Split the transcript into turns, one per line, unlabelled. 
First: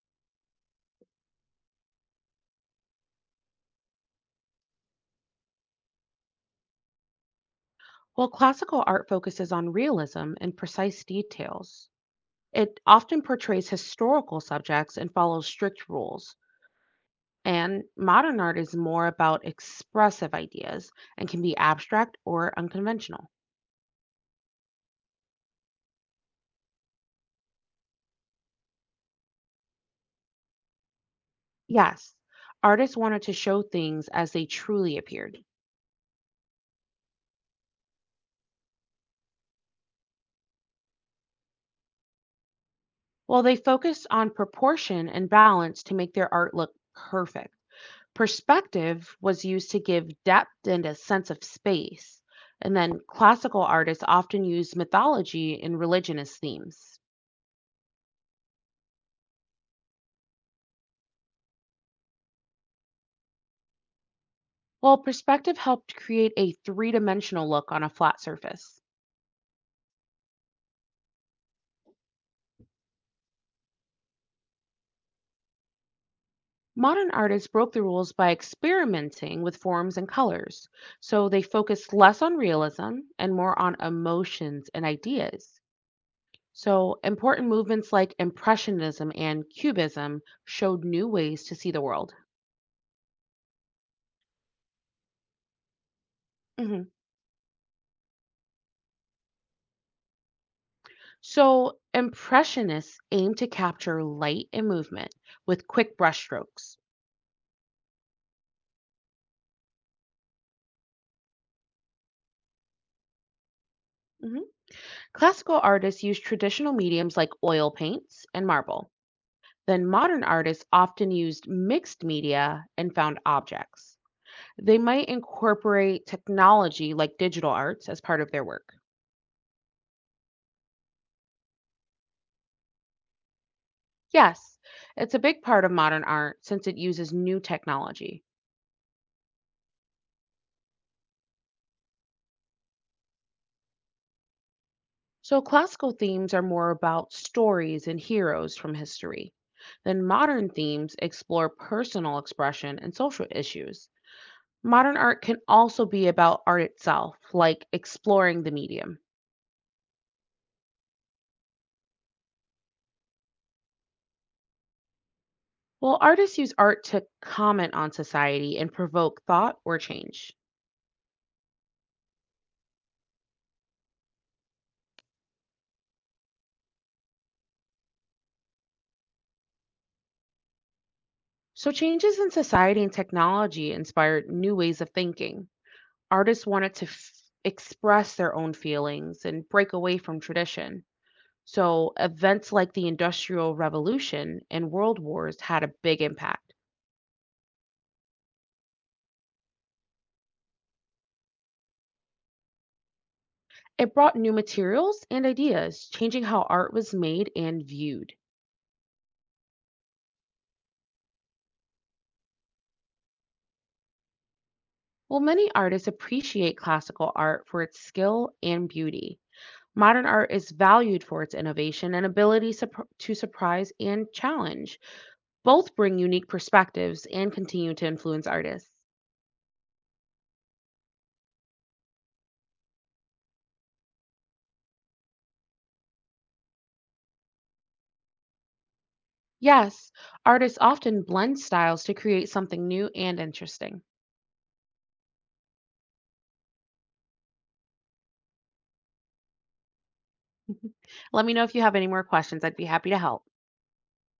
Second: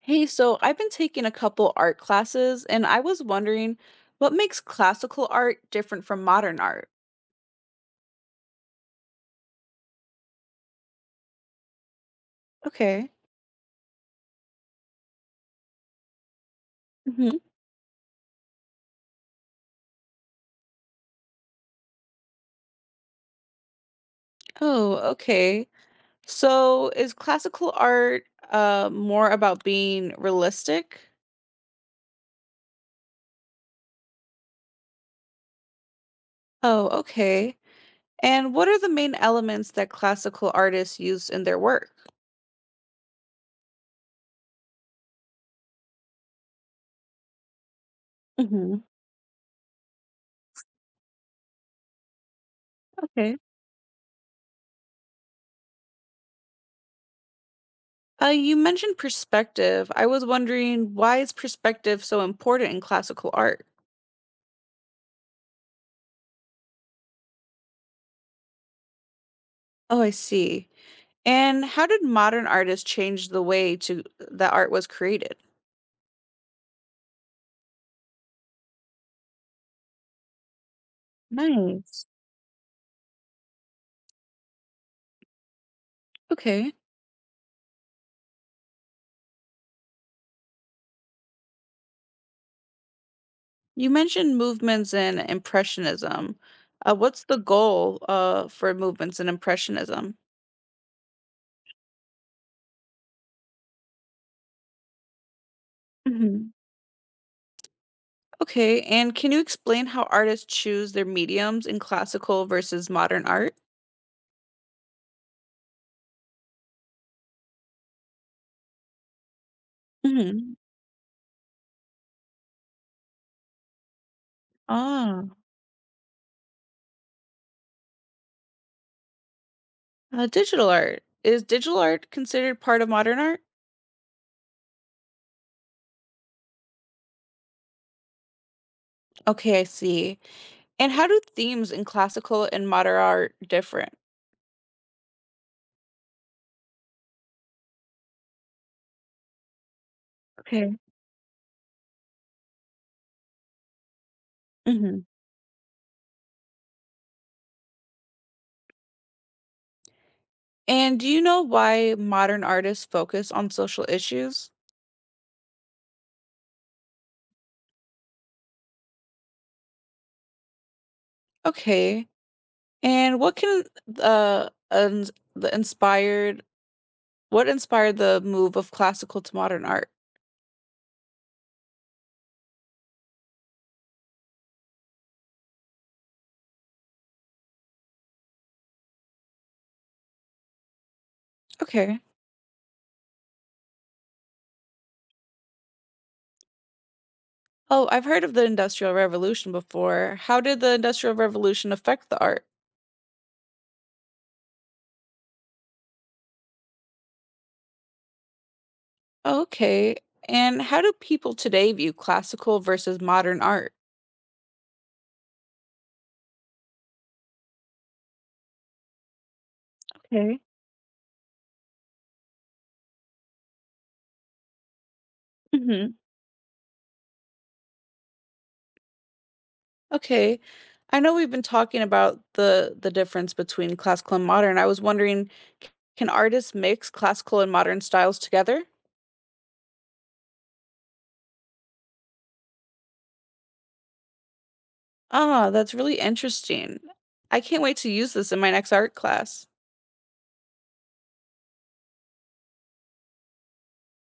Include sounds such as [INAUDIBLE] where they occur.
Hey, so I've been taking a couple art classes, and I was wondering what makes classical art different from modern art?
While classical art focuses on realism and precise details, it
Okay.
often portrays historical subjects and follows strict rules.
Hmm.
And modern art is more about expressive ideas and can be abstract or unconventional.
Oh, okay. So is classical art more about being realistic?
Yes, artists wanted to show things as they truly appeared,
Oh, okay. And what are the main elements that classical artists use in their work?
while they focused on proportion and balance to make their art look perfect.
Hmm.
Perspective was used to give depth and a sense of space. And then
Okay.
classical artists often used mythology and religion as themes.
You mentioned perspective. I was wondering why is perspective so important in classical art?
While perspective helped create a three dimensional look on a flat surface.
Oh, I see. And how did modern artists change the way to that art was created?
Modern artists broke the rules by experimenting with forms and colors, so they focused
Nice.
less on realism and more on emotions and ideas.
Okay.
So, important movements like Impressionism and Cubism showed new ways to see the world.
You mentioned movements and impressionism.
Mhm.
What's the goal for movements and impressionism?
So, Impressionists aim to capture light and movement with quick
Hmm.
brushstrokes.
Okay, and can you explain how artists choose their mediums in classical versus modern art?
hmm Classical artists used traditional mediums like oil paints and marble. Then, modern
Hmm.
artists often used mixed media and found objects. They might
Ah,
incorporate technology like digital arts as part of their work.
digital art. Is digital art considered part of modern art?
Yes, it's a big part of modern art since it uses new technology.
Okay, I see. And how do themes in classical and modern art different?
So, classical themes are more about stories and heroes from history. Then, modern
Okay.
themes explore personal expression and social issues. Modern art can also be about art itself, like exploring the medium.
And do you know why modern artists focus on social issues?
Well, artists use art to comment on society and provoke thought or change.
Okay. And what can uns- the inspired what inspired the move of classical to modern art?
So, changes in society and technology inspired new ways of thinking. Artists wanted to express their own feelings and break away from tradition. So,
Okay.
events like the Industrial Revolution and World Wars had a big impact.
Oh, I've heard of the Industrial Revolution before. How did the Industrial Revolution affect the art?
It brought new materials and ideas, changing how art was made and viewed.
Oh, okay. And how do people today view classical versus modern art?
While many artists appreciate classical art for its skill and beauty, modern art
Okay.
is valued for its innovation and ability to surprise and challenge. Both
Mhm.
bring unique perspectives and continue to influence artists.
Okay. I know we've been talking about the difference between classical and modern. I was wondering, c- can artists mix classical and modern styles together?
Yes, artists often blend styles to create something new and interesting.
Ah, that's really interesting. I can't wait to use this in my next art class.
[LAUGHS] Let me know if you have any more questions. I'd be happy to help.